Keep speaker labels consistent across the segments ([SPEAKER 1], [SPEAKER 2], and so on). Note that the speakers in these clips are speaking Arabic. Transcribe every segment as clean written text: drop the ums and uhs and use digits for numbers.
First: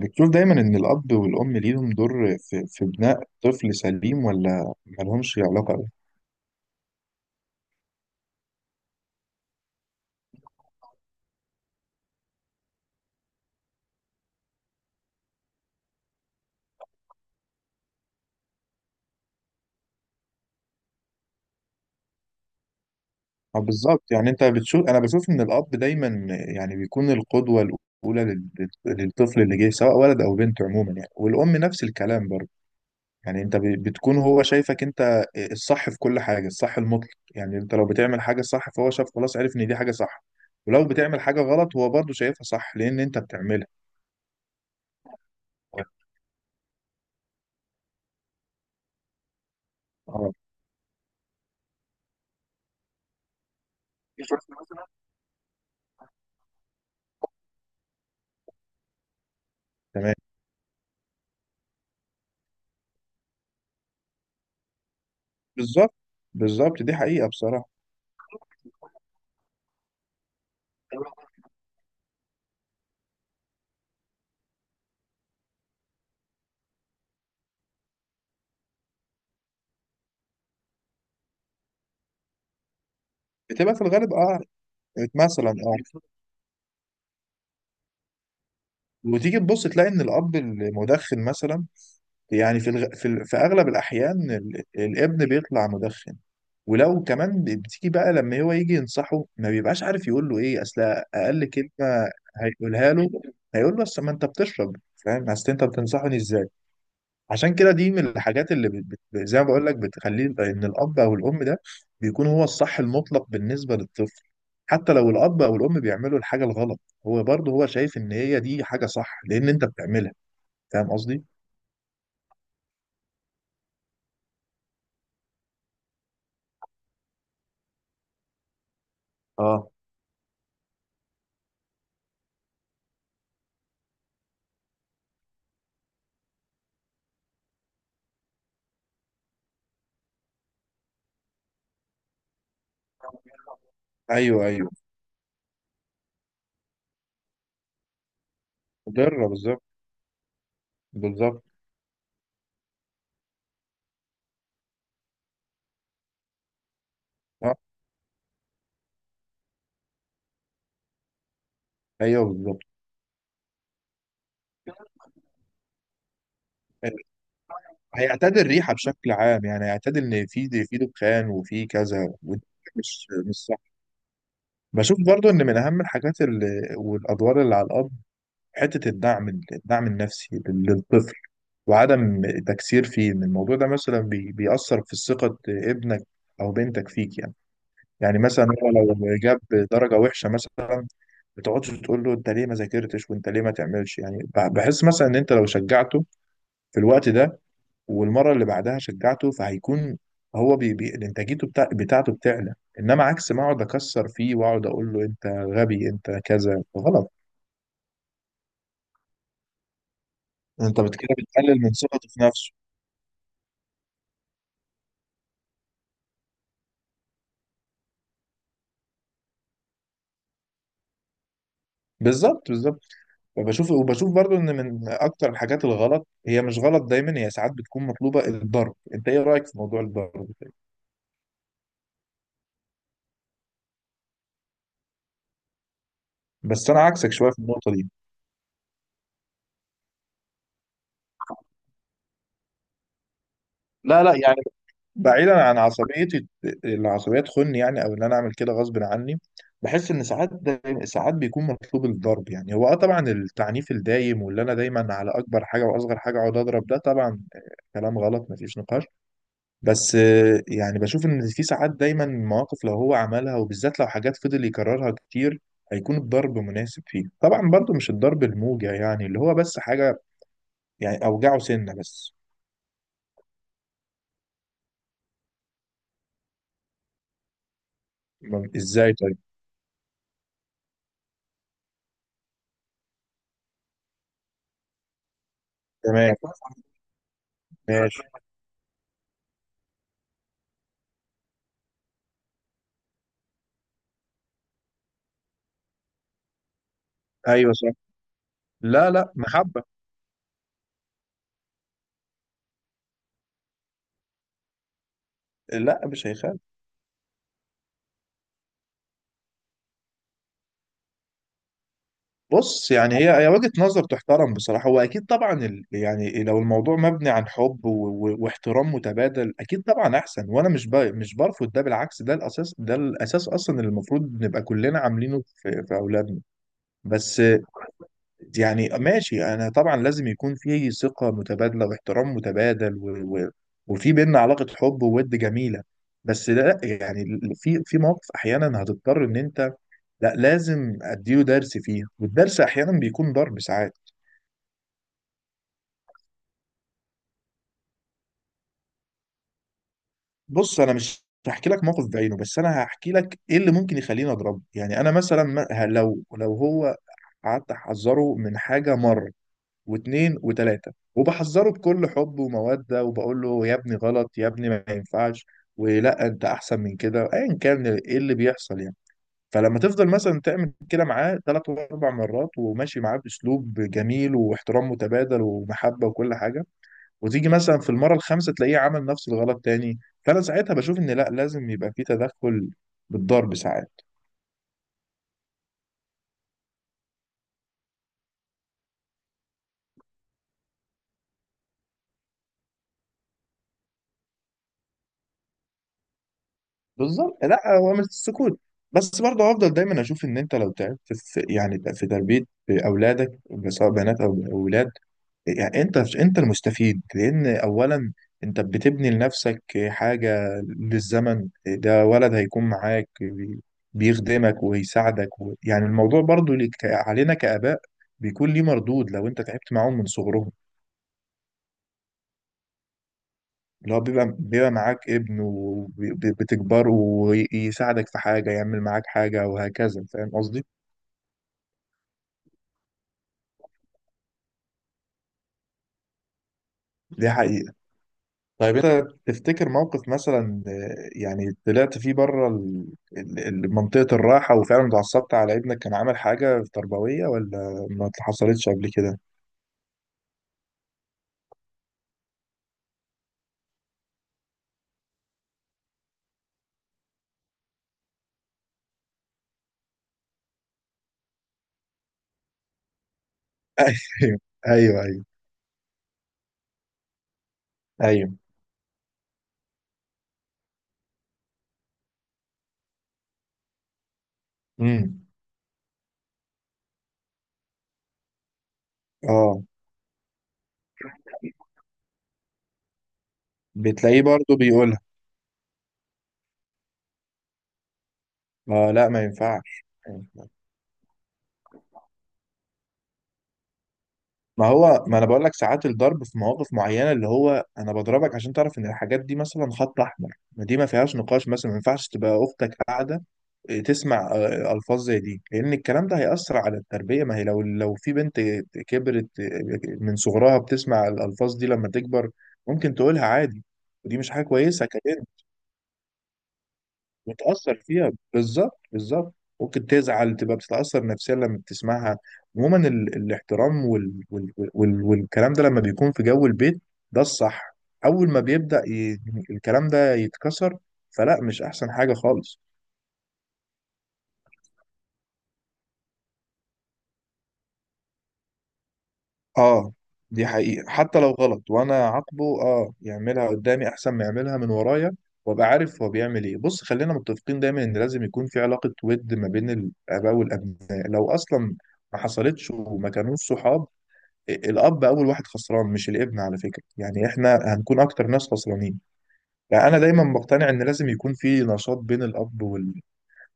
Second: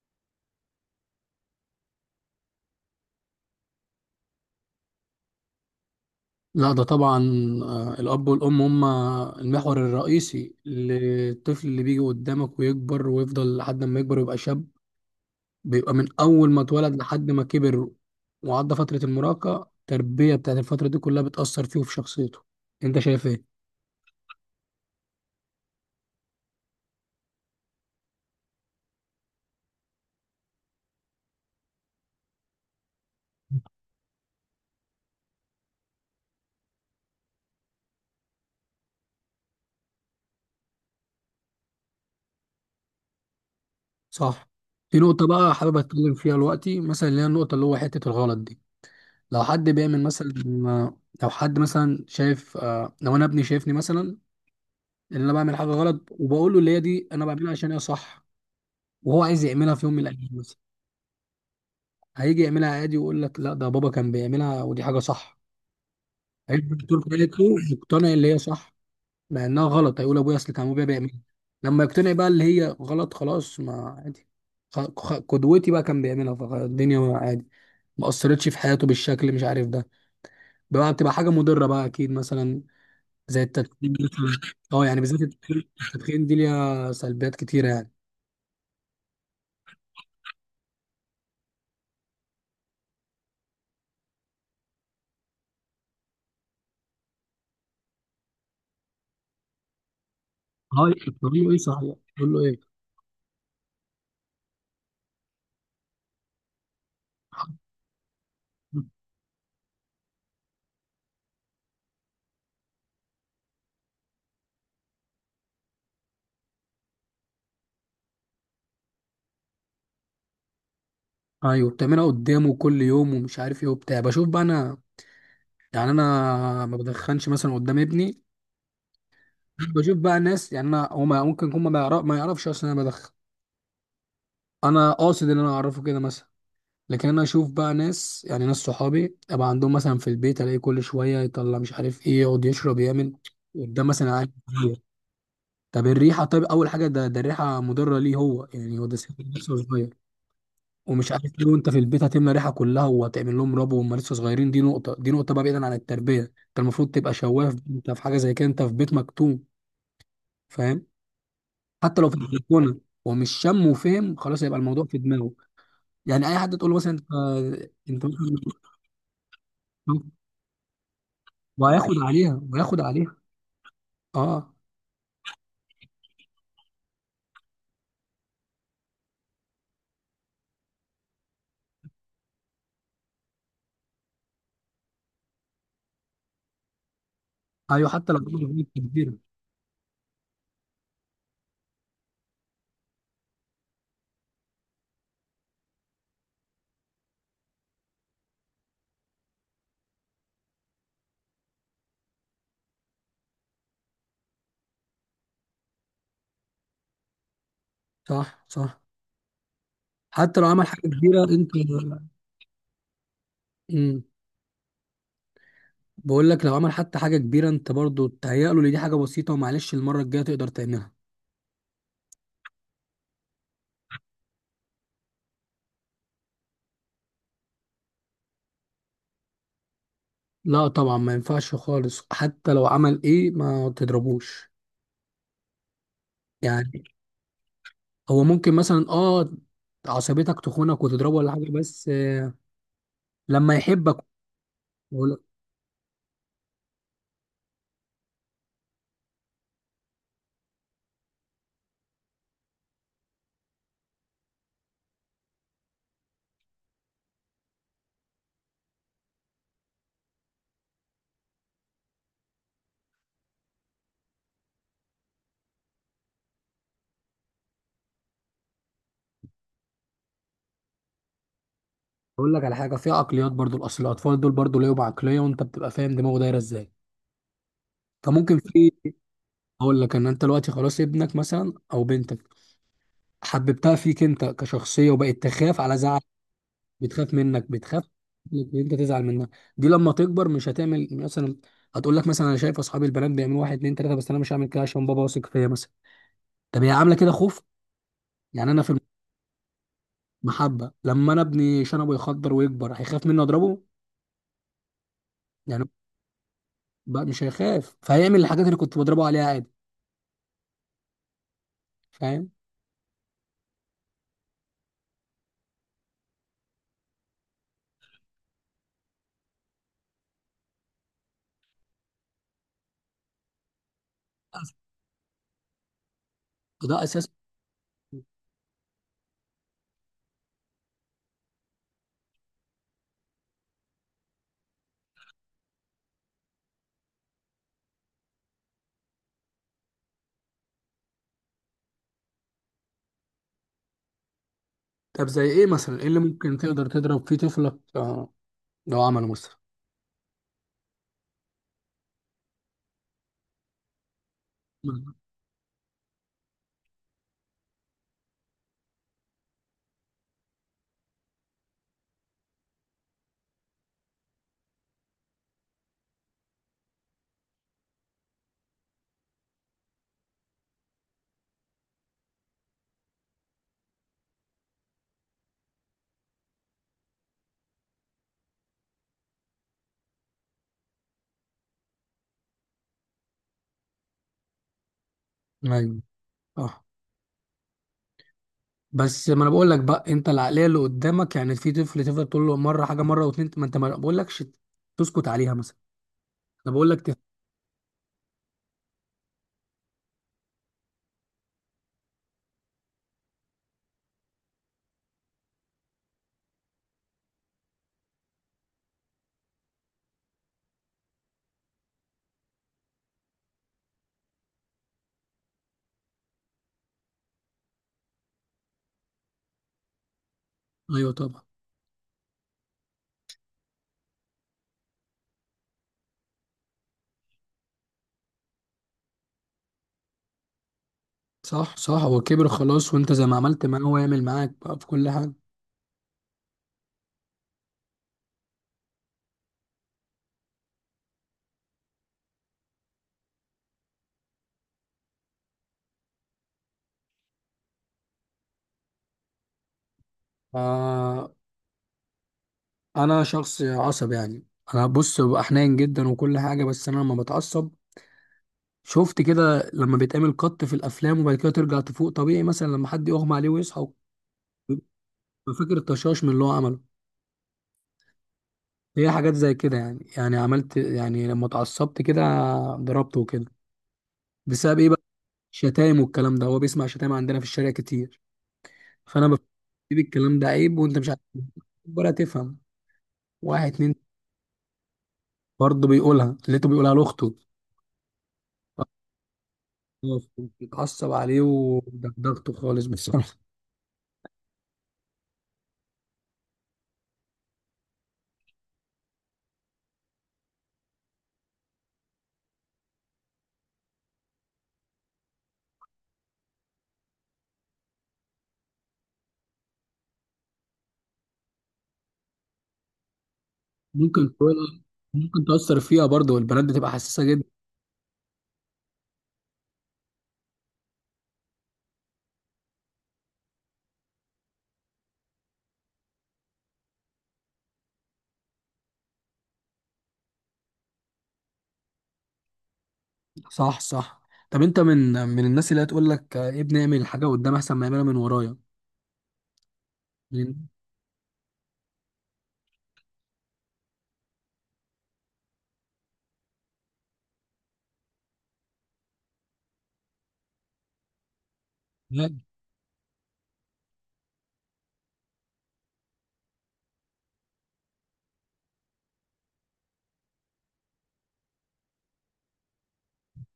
[SPEAKER 1] بتشوف دايما إن الأب والأم ليهم دور في بناء طفل سليم ولا ملهمش علاقة أوي؟
[SPEAKER 2] لا، ده طبعا. الأب والأم هم المحور الرئيسي للطفل اللي بيجي قدامك ويكبر ويفضل لحد ما يكبر ويبقى شاب. بيبقى من أول ما اتولد لحد ما كبر وعدى فترة المراهقة. التربية بتاعت الفترة دي كلها بتأثر فيه وفي شخصيته. أنت شايف إيه؟
[SPEAKER 1] آه، بالظبط. يعني أنت بتشوف، أنا بشوف إن الأب دايما يعني بيكون القدوة الأولى للطفل اللي جاي، سواء ولد أو بنت، عموما يعني، والأم نفس الكلام برضه. يعني أنت بتكون هو شايفك أنت الصح في كل حاجة، الصح المطلق. يعني أنت لو بتعمل حاجة صح فهو شاف، خلاص، عرف إن دي حاجة صح. ولو بتعمل حاجة غلط هو برضه شايفها صح لأن أنت بتعملها.
[SPEAKER 2] صح. في نقطة بقى حابب أتكلم فيها دلوقتي، مثلا اللي هي النقطة اللي هو حتة الغلط دي. لو حد بيعمل مثلا،
[SPEAKER 1] آه.
[SPEAKER 2] لو حد مثلا شايف لو أنا ابني شايفني مثلا إن أنا بعمل حاجة غلط وبقول له اللي هي دي أنا بعملها عشان هي صح، وهو عايز يعملها في يوم من
[SPEAKER 1] تمام.
[SPEAKER 2] الايام مثلا. هيجي يعملها عادي ويقول لك لا، ده بابا كان بيعملها ودي حاجه صح.
[SPEAKER 1] بالظبط.
[SPEAKER 2] هيجي
[SPEAKER 1] بالظبط، دي
[SPEAKER 2] الدكتور
[SPEAKER 1] حقيقة
[SPEAKER 2] قالته
[SPEAKER 1] بصراحة.
[SPEAKER 2] يقتنع اللي هي صح لانها غلط، هيقول ابويا اصل كان ابويا بيعملها. لما يقتنع بقى اللي هي غلط خلاص ما عادي، قدوتي بقى كان بيعملها فالدنيا عادي. ما اثرتش في حياته بالشكل، مش عارف ده بقى بتبقى حاجه مضره بقى، اكيد مثلا زي
[SPEAKER 1] بتبقى في
[SPEAKER 2] التدخين
[SPEAKER 1] الغالب،
[SPEAKER 2] مثلا.
[SPEAKER 1] اه.
[SPEAKER 2] اه، يعني بالذات
[SPEAKER 1] مثلا،
[SPEAKER 2] التدخين،
[SPEAKER 1] اه.
[SPEAKER 2] التدخين دي ليها سلبيات كتيره يعني.
[SPEAKER 1] وتيجي تبص تلاقي ان الاب المدخن مثلا، يعني في اغلب الاحيان الابن بيطلع مدخن. ولو كمان بتيجي بقى لما هو يجي ينصحه ما بيبقاش عارف يقول له ايه. اصل
[SPEAKER 2] هاي بتقول
[SPEAKER 1] اقل
[SPEAKER 2] له ايه؟ صحيح
[SPEAKER 1] كلمة
[SPEAKER 2] بتقول له ايه؟
[SPEAKER 1] هيقولها له، هيقول له اصل ما انت بتشرب، فاهم؟ اصل انت بتنصحني ازاي؟ عشان كده دي من الحاجات اللي زي ما بقول لك، بتخليه ان الاب او الام ده بيكون هو الصح المطلق بالنسبه للطفل. حتى لو الاب او الام بيعملوا الحاجه الغلط، هو برضه شايف ان هي دي حاجه صح لان انت بتعملها. فاهم قصدي؟
[SPEAKER 2] ايوه، بتعملها قدامه كل يوم ومش عارف ايه وبتاع. بشوف بقى انا، يعني انا ما بدخنش مثلا قدام ابني.
[SPEAKER 1] اه.
[SPEAKER 2] بشوف بقى ناس، يعني انا هو ممكن يكون ما يعرفش اصلا انا بدخن. انا قاصد ان انا اعرفه كده مثلا. لكن انا اشوف بقى ناس، يعني ناس صحابي ابقى عندهم مثلا في البيت الاقي كل شويه يطلع مش عارف ايه يقعد يشرب يعمل قدام مثلا عيال
[SPEAKER 1] ايوه، ايوه،
[SPEAKER 2] كتير. طب الريحه، طيب اول حاجه ده الريحه مضره ليه؟ هو يعني هو ده سن
[SPEAKER 1] مضره
[SPEAKER 2] لسه
[SPEAKER 1] بالظبط.
[SPEAKER 2] صغير ومش عارف
[SPEAKER 1] بالظبط.
[SPEAKER 2] ليه، وانت في البيت هتملى ريحه كلها وهتعمل لهم ربو وهم لسه صغيرين. دي نقطه، دي نقطه بقى بعيدا عن التربيه. انت المفروض تبقى شواف.
[SPEAKER 1] اه.
[SPEAKER 2] انت في حاجه زي كده، انت في بيت مكتوم، فاهم؟ حتى لو في
[SPEAKER 1] ايوه، بالظبط.
[SPEAKER 2] البلكونه. ومش شم وفهم خلاص هيبقى الموضوع في دماغه. يعني اي حد تقول له مثلا
[SPEAKER 1] آه،
[SPEAKER 2] انت، انت
[SPEAKER 1] هيعتاد
[SPEAKER 2] مثلا-
[SPEAKER 1] الريحه بشكل عام. يعني هيعتاد ان في دخان وفي
[SPEAKER 2] وهياخد
[SPEAKER 1] كذا،
[SPEAKER 2] عليها
[SPEAKER 1] ودي
[SPEAKER 2] وهياخد
[SPEAKER 1] مش
[SPEAKER 2] عليها.
[SPEAKER 1] مش صح.
[SPEAKER 2] اه.
[SPEAKER 1] بشوف برضو ان من اهم الحاجات اللي والادوار اللي على الاب، حتة الدعم النفسي للطفل وعدم تكسير فيه. إن الموضوع ده مثلا بيأثر في ثقة ابنك أو بنتك فيك، يعني.
[SPEAKER 2] ايوه، حتى لو
[SPEAKER 1] يعني
[SPEAKER 2] عمل
[SPEAKER 1] مثلا
[SPEAKER 2] حاجه
[SPEAKER 1] هو لو
[SPEAKER 2] كبيره.
[SPEAKER 1] جاب درجة وحشة مثلا، ما تقعدش تقول له انت ليه ما ذاكرتش وانت ليه ما تعملش. يعني بحس مثلا ان انت لو شجعته في الوقت ده والمره اللي بعدها شجعته، فهيكون هو بي بي انتاجيته بتاعته بتعلى. انما عكس، ما اقعد اكسر فيه واقعد اقول له انت غبي، انت كذا غلط،
[SPEAKER 2] صح صح، حتى لو عمل حاجه
[SPEAKER 1] انت كده
[SPEAKER 2] كبيره انت
[SPEAKER 1] بتقلل من ثقته في نفسه.
[SPEAKER 2] امم بقول لك لو عمل حتى حاجه كبيره انت برضو تهيأ له ان دي حاجه بسيطه ومعلش المره الجايه تقدر تعملها.
[SPEAKER 1] بالظبط، بالظبط. وبشوف برضو ان من اكتر الحاجات الغلط، هي مش غلط دايما، هي ساعات بتكون مطلوبه، الضرب. انت ايه رايك في موضوع الضرب ده؟
[SPEAKER 2] لا طبعا ما ينفعش خالص حتى لو عمل ايه ما تضربوش
[SPEAKER 1] بس انا
[SPEAKER 2] يعني.
[SPEAKER 1] عكسك شويه في النقطه دي.
[SPEAKER 2] هو ممكن مثلا عصبيتك تخونك وتضربه ولا حاجه، بس لما يحبك.
[SPEAKER 1] لا، لا، يعني
[SPEAKER 2] اقول
[SPEAKER 1] بعيدا عن عصبيتي، العصبيه تخني يعني او ان انا اعمل كده غصب عني، بحس ان ساعات دايما، ساعات بيكون مطلوب الضرب. يعني هو طبعا التعنيف الدايم واللي انا دايما على اكبر حاجه واصغر حاجه اقعد اضرب، ده طبعا كلام غلط، مفيش نقاش. بس يعني بشوف ان في ساعات دايما مواقف لو هو عملها، وبالذات لو حاجات فضل يكررها كتير، هيكون الضرب مناسب فيه. طبعا برضو مش الضرب الموجع، يعني اللي هو بس حاجة يعني اوجعه سنة بس.
[SPEAKER 2] أقول لك على حاجه. في عقليات برضو، الاصل الاطفال دول برضو ليهم عقليه، وانت بتبقى فاهم دماغه دايره ازاي. فممكن في
[SPEAKER 1] ازاي طيب؟
[SPEAKER 2] اقول لك ان انت دلوقتي خلاص ابنك مثلا او بنتك حببتها فيك انت كشخصيه وبقت تخاف على زعل.
[SPEAKER 1] تمام.
[SPEAKER 2] بتخاف منك، بتخاف
[SPEAKER 1] ماشي.
[SPEAKER 2] إنك انت تزعل منها. دي لما تكبر مش هتعمل مثلا، هتقول لك مثلا انا شايف اصحابي البنات بيعملوا واحد اتنين تلاته بس انا مش هعمل كده عشان بابا واثق فيا مثلا. طب هي عامله كده خوف؟
[SPEAKER 1] ايوه، صح.
[SPEAKER 2] يعني انا في
[SPEAKER 1] لا، لا، محبة.
[SPEAKER 2] المحبه. لما انا ابني شنبه يخضر ويكبر هيخاف مني اضربه؟ يعني
[SPEAKER 1] لا، مش هيخاف.
[SPEAKER 2] بقى مش هيخاف، فهيعمل الحاجات اللي كنت بضربه عليها عادي، فاهم؟
[SPEAKER 1] بص، يعني هي وجهة نظر تحترم بصراحة. هو أكيد طبعا يعني لو الموضوع مبني عن حب واحترام متبادل، أكيد طبعا أحسن. وأنا مش برفض ده، بالعكس، ده الأساس، ده الأساس أصلا اللي المفروض نبقى كلنا عاملينه في أولادنا.
[SPEAKER 2] ده اساس.
[SPEAKER 1] بس يعني ماشي، أنا طبعا لازم يكون في ثقة متبادلة واحترام متبادل وفي بينا علاقة حب وود جميلة. بس لا، يعني في مواقف احيانا هتضطر ان انت، لا، لازم اديله درس فيها، والدرس احيانا بيكون ضرب ساعات.
[SPEAKER 2] طب زي ايه مثلا، ايه اللي ممكن تقدر تضرب فيه طفلك؟ لو عمله مثلا.
[SPEAKER 1] بص، انا مش هحكي لك موقف بعينه، بس انا هحكي لك ايه اللي ممكن يخليني اضربه. يعني انا مثلا لو هو قعدت احذره من حاجه مره واثنين وثلاثه، وبحذره بكل حب وموده، وبقول له يا ابني غلط، يا ابني ما ينفعش، ولا انت احسن من كده، ايا كان ايه اللي بيحصل يعني، فلما تفضل مثلا تعمل كده معاه ثلاث واربع مرات، وماشي معاه باسلوب جميل واحترام متبادل ومحبه وكل حاجه، وتيجي مثلا في المره الخامسه تلاقيه عمل نفس الغلط تاني، فانا ساعتها بشوف ان لا، لازم يبقى في تدخل بالضرب ساعات.
[SPEAKER 2] ايوه صح. بس ما انا بقول لك بقى انت العقليه اللي قدامك، يعني في طفل تفضل تقول له مره حاجه مره واتنين، ما انت ما بقول لكش تسكت عليها مثلا. انا بقول لك
[SPEAKER 1] بالظبط. لا، هو مش السكوت، بس برضه هفضل دايما اشوف ان انت لو تعبت في، يعني في تربيه اولادك، سواء بنات او اولاد، يعني انت المستفيد. لان اولا انت بتبني لنفسك حاجه للزمن، ده ولد هيكون معاك بيخدمك ويساعدك، يعني الموضوع برضو علينا كآباء بيكون ليه مردود لو انت تعبت معاهم من صغرهم،
[SPEAKER 2] ايوه طبعا.
[SPEAKER 1] اللي هو بيبقى معاك ابن وبتكبره ويساعدك في حاجه، يعمل معاك حاجه وهكذا. فاهم قصدي؟
[SPEAKER 2] صح صح، هو كبر خلاص وانت زي ما عملت معاه هو يعمل معاك بقى في كل حاجه.
[SPEAKER 1] دي حقيقة. طيب انت تفتكر موقف مثلا، يعني طلعت فيه بره منطقة الراحة، وفعلا اتعصبت على ابنك كان عامل حاجة تربوية، ولا ما حصلتش قبل كده؟
[SPEAKER 2] آه، انا شخص عصب يعني. انا بص ببقى حنين جدا وكل حاجه، بس انا لما بتعصب شفت كده لما بيتعمل قط في الافلام وبعد كده ترجع تفوق طبيعي مثلا لما حد يغمى عليه ويصحى.
[SPEAKER 1] ايوه، ايوه، ايوه.
[SPEAKER 2] فاكر الطشاش من اللي هو عمله.
[SPEAKER 1] ايوه.
[SPEAKER 2] هي حاجات زي كده عملت يعني، لما اتعصبت كده ضربته وكده. بسبب ايه بقى؟
[SPEAKER 1] امم.
[SPEAKER 2] شتايم والكلام ده. هو بيسمع شتايم عندنا في الشارع كتير، فانا بفكر
[SPEAKER 1] اه.
[SPEAKER 2] الكلام ده عيب وانت مش عارف ولا تفهم. واحد اتنين
[SPEAKER 1] بتلاقيه برضه بيقولها.
[SPEAKER 2] برضه بيقولها، لقيته بيقولها لاخته.
[SPEAKER 1] اه، لا، ما ينفعش.
[SPEAKER 2] خلاص اتعصب عليه ودغدغته خالص بصراحه.
[SPEAKER 1] ما هو ما انا بقول لك ساعات الضرب في مواقف معينه، اللي هو انا بضربك عشان تعرف ان الحاجات دي مثلا خط احمر. ما دي ما فيهاش نقاش. مثلا ما ينفعش تبقى اختك قاعده تسمع الفاظ زي دي. لان الكلام ده هيأثر على التربيه. ما هي لو في بنت كبرت من صغرها بتسمع الالفاظ دي، لما تكبر ممكن تقولها عادي، ودي مش
[SPEAKER 2] ممكن
[SPEAKER 1] حاجه
[SPEAKER 2] تقول-
[SPEAKER 1] كويسه.
[SPEAKER 2] ممكن تأثر فيها برضه والبنات بتبقى حساسة جدا.
[SPEAKER 1] متأثر فيها، بالظبط، بالظبط. ممكن تزعل، تبقى بتتأثر نفسيا لما بتسمعها. عموما الاحترام والكلام ده لما بيكون في جو البيت، ده الصح. أول ما بيبدأ الكلام ده يتكسر، فلا، مش أحسن حاجة خالص.
[SPEAKER 2] صح صح. طب انت من الناس اللي هتقول لك ابني اعمل الحاجة قدام احسن ما يعملها من ورايا؟
[SPEAKER 1] اه، دي
[SPEAKER 2] من-
[SPEAKER 1] حقيقة. حتى لو غلط وانا عاقبه، يعملها قدامي احسن ما يعملها من ورايا، وابقى عارف هو بيعمل ايه. بص خلينا متفقين دايما ان لازم يكون في علاقة ود ما بين الاباء والابناء، لو اصلا ما حصلتش وما كانوش صحاب، الاب اول واحد خسران، مش الابن، على فكره. يعني احنا هنكون اكتر ناس خسرانين. فانا دايما بقتنع ان لازم يكون في نشاط بين الاب وال...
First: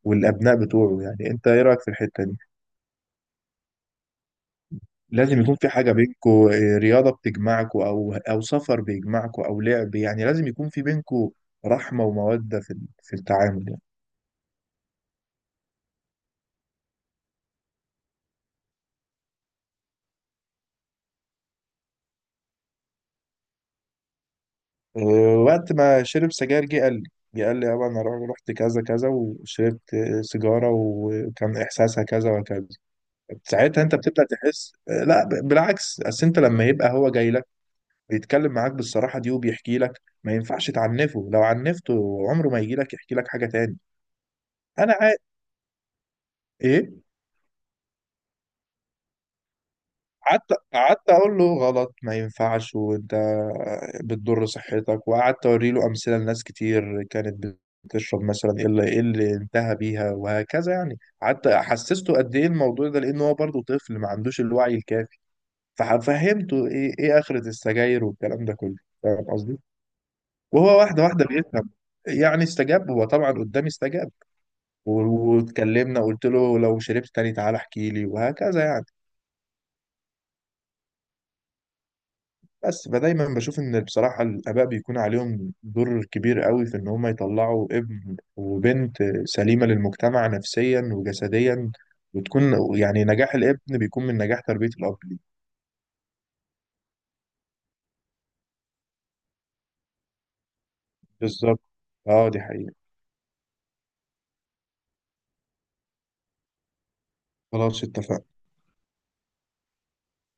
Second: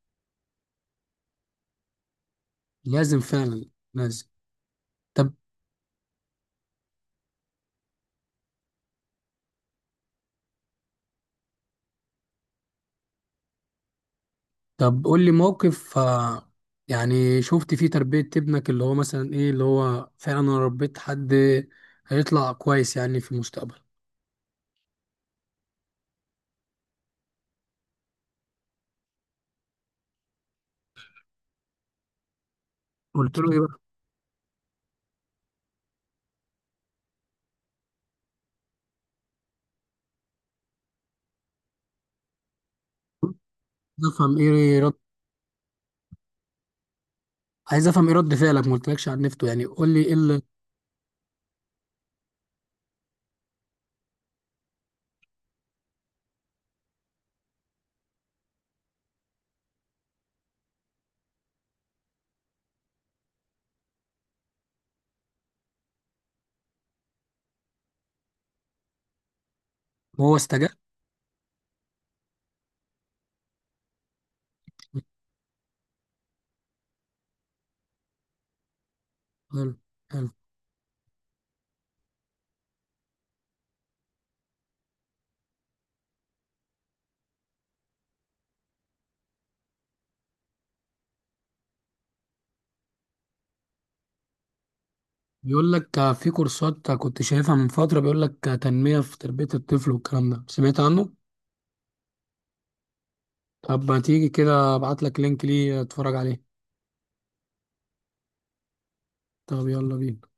[SPEAKER 1] والابناء بتوعه. يعني انت ايه رايك في الحته دي؟
[SPEAKER 2] لازم فعلا، لازم. طب
[SPEAKER 1] لازم يكون في حاجه بينكو، رياضه بتجمعكو او سفر بيجمعكو او لعب. يعني لازم يكون في بينكو رحمه وموده في التعامل يعني.
[SPEAKER 2] طب قول لي موقف يعني شفت فيه تربية ابنك اللي هو مثلا ايه اللي هو فعلا انا ربيت حد هيطلع كويس يعني في المستقبل.
[SPEAKER 1] أه، وقت ما شرب سجاير جه قال لي يابا انا رحت كذا كذا وشربت سيجاره، وكان احساسها كذا وكذا.
[SPEAKER 2] قلت له ايه بقى؟
[SPEAKER 1] ساعتها انت بتبدا تحس، لا، بالعكس. اصل انت لما يبقى هو جاي لك بيتكلم معاك بالصراحه دي، وبيحكي لك، ما ينفعش تعنفه. لو عنفته عمره ما يجي لك يحكي لك حاجه تاني.
[SPEAKER 2] عايز افهم ايه رد
[SPEAKER 1] انا عا... ايه؟
[SPEAKER 2] عايز افهم ايه رد فعلك ما قلتلكش عن نفته، يعني قول لي ايه اللي
[SPEAKER 1] قعدت اقول له غلط، ما ينفعش، وانت بتضر صحتك، وقعدت اوري له امثله لناس كتير كانت بتشرب مثلا، ايه اللي انتهى بيها وهكذا. يعني قعدت حسسته قد ايه الموضوع ده، لان هو برضه طفل ما عندوش الوعي الكافي، ففهمته ايه اخرة السجاير والكلام ده كله. فاهم قصدي؟
[SPEAKER 2] هو استجاب.
[SPEAKER 1] وهو واحدة واحدة بيفهم، يعني استجاب. هو طبعا قدامي استجاب، واتكلمنا. قلت له لو شربت تاني تعالى احكي لي وهكذا يعني.
[SPEAKER 2] حلو حلو.
[SPEAKER 1] بس فدايما بشوف ان بصراحة الآباء بيكون عليهم دور كبير قوي في ان هم يطلعوا ابن وبنت سليمة للمجتمع نفسيا وجسديا، وتكون، يعني نجاح الابن بيكون من نجاح تربية الأب ليه.
[SPEAKER 2] بيقول لك في كورسات كنت شايفها من فترة، بيقول لك تنمية في تربية الطفل والكلام ده سمعت عنه.
[SPEAKER 1] بالظبط. اه، دي حقيقة.
[SPEAKER 2] طب ما تيجي كده ابعت لك لينك ليه اتفرج عليه.
[SPEAKER 1] خلاص، اتفقنا.
[SPEAKER 2] طب يلا بينا.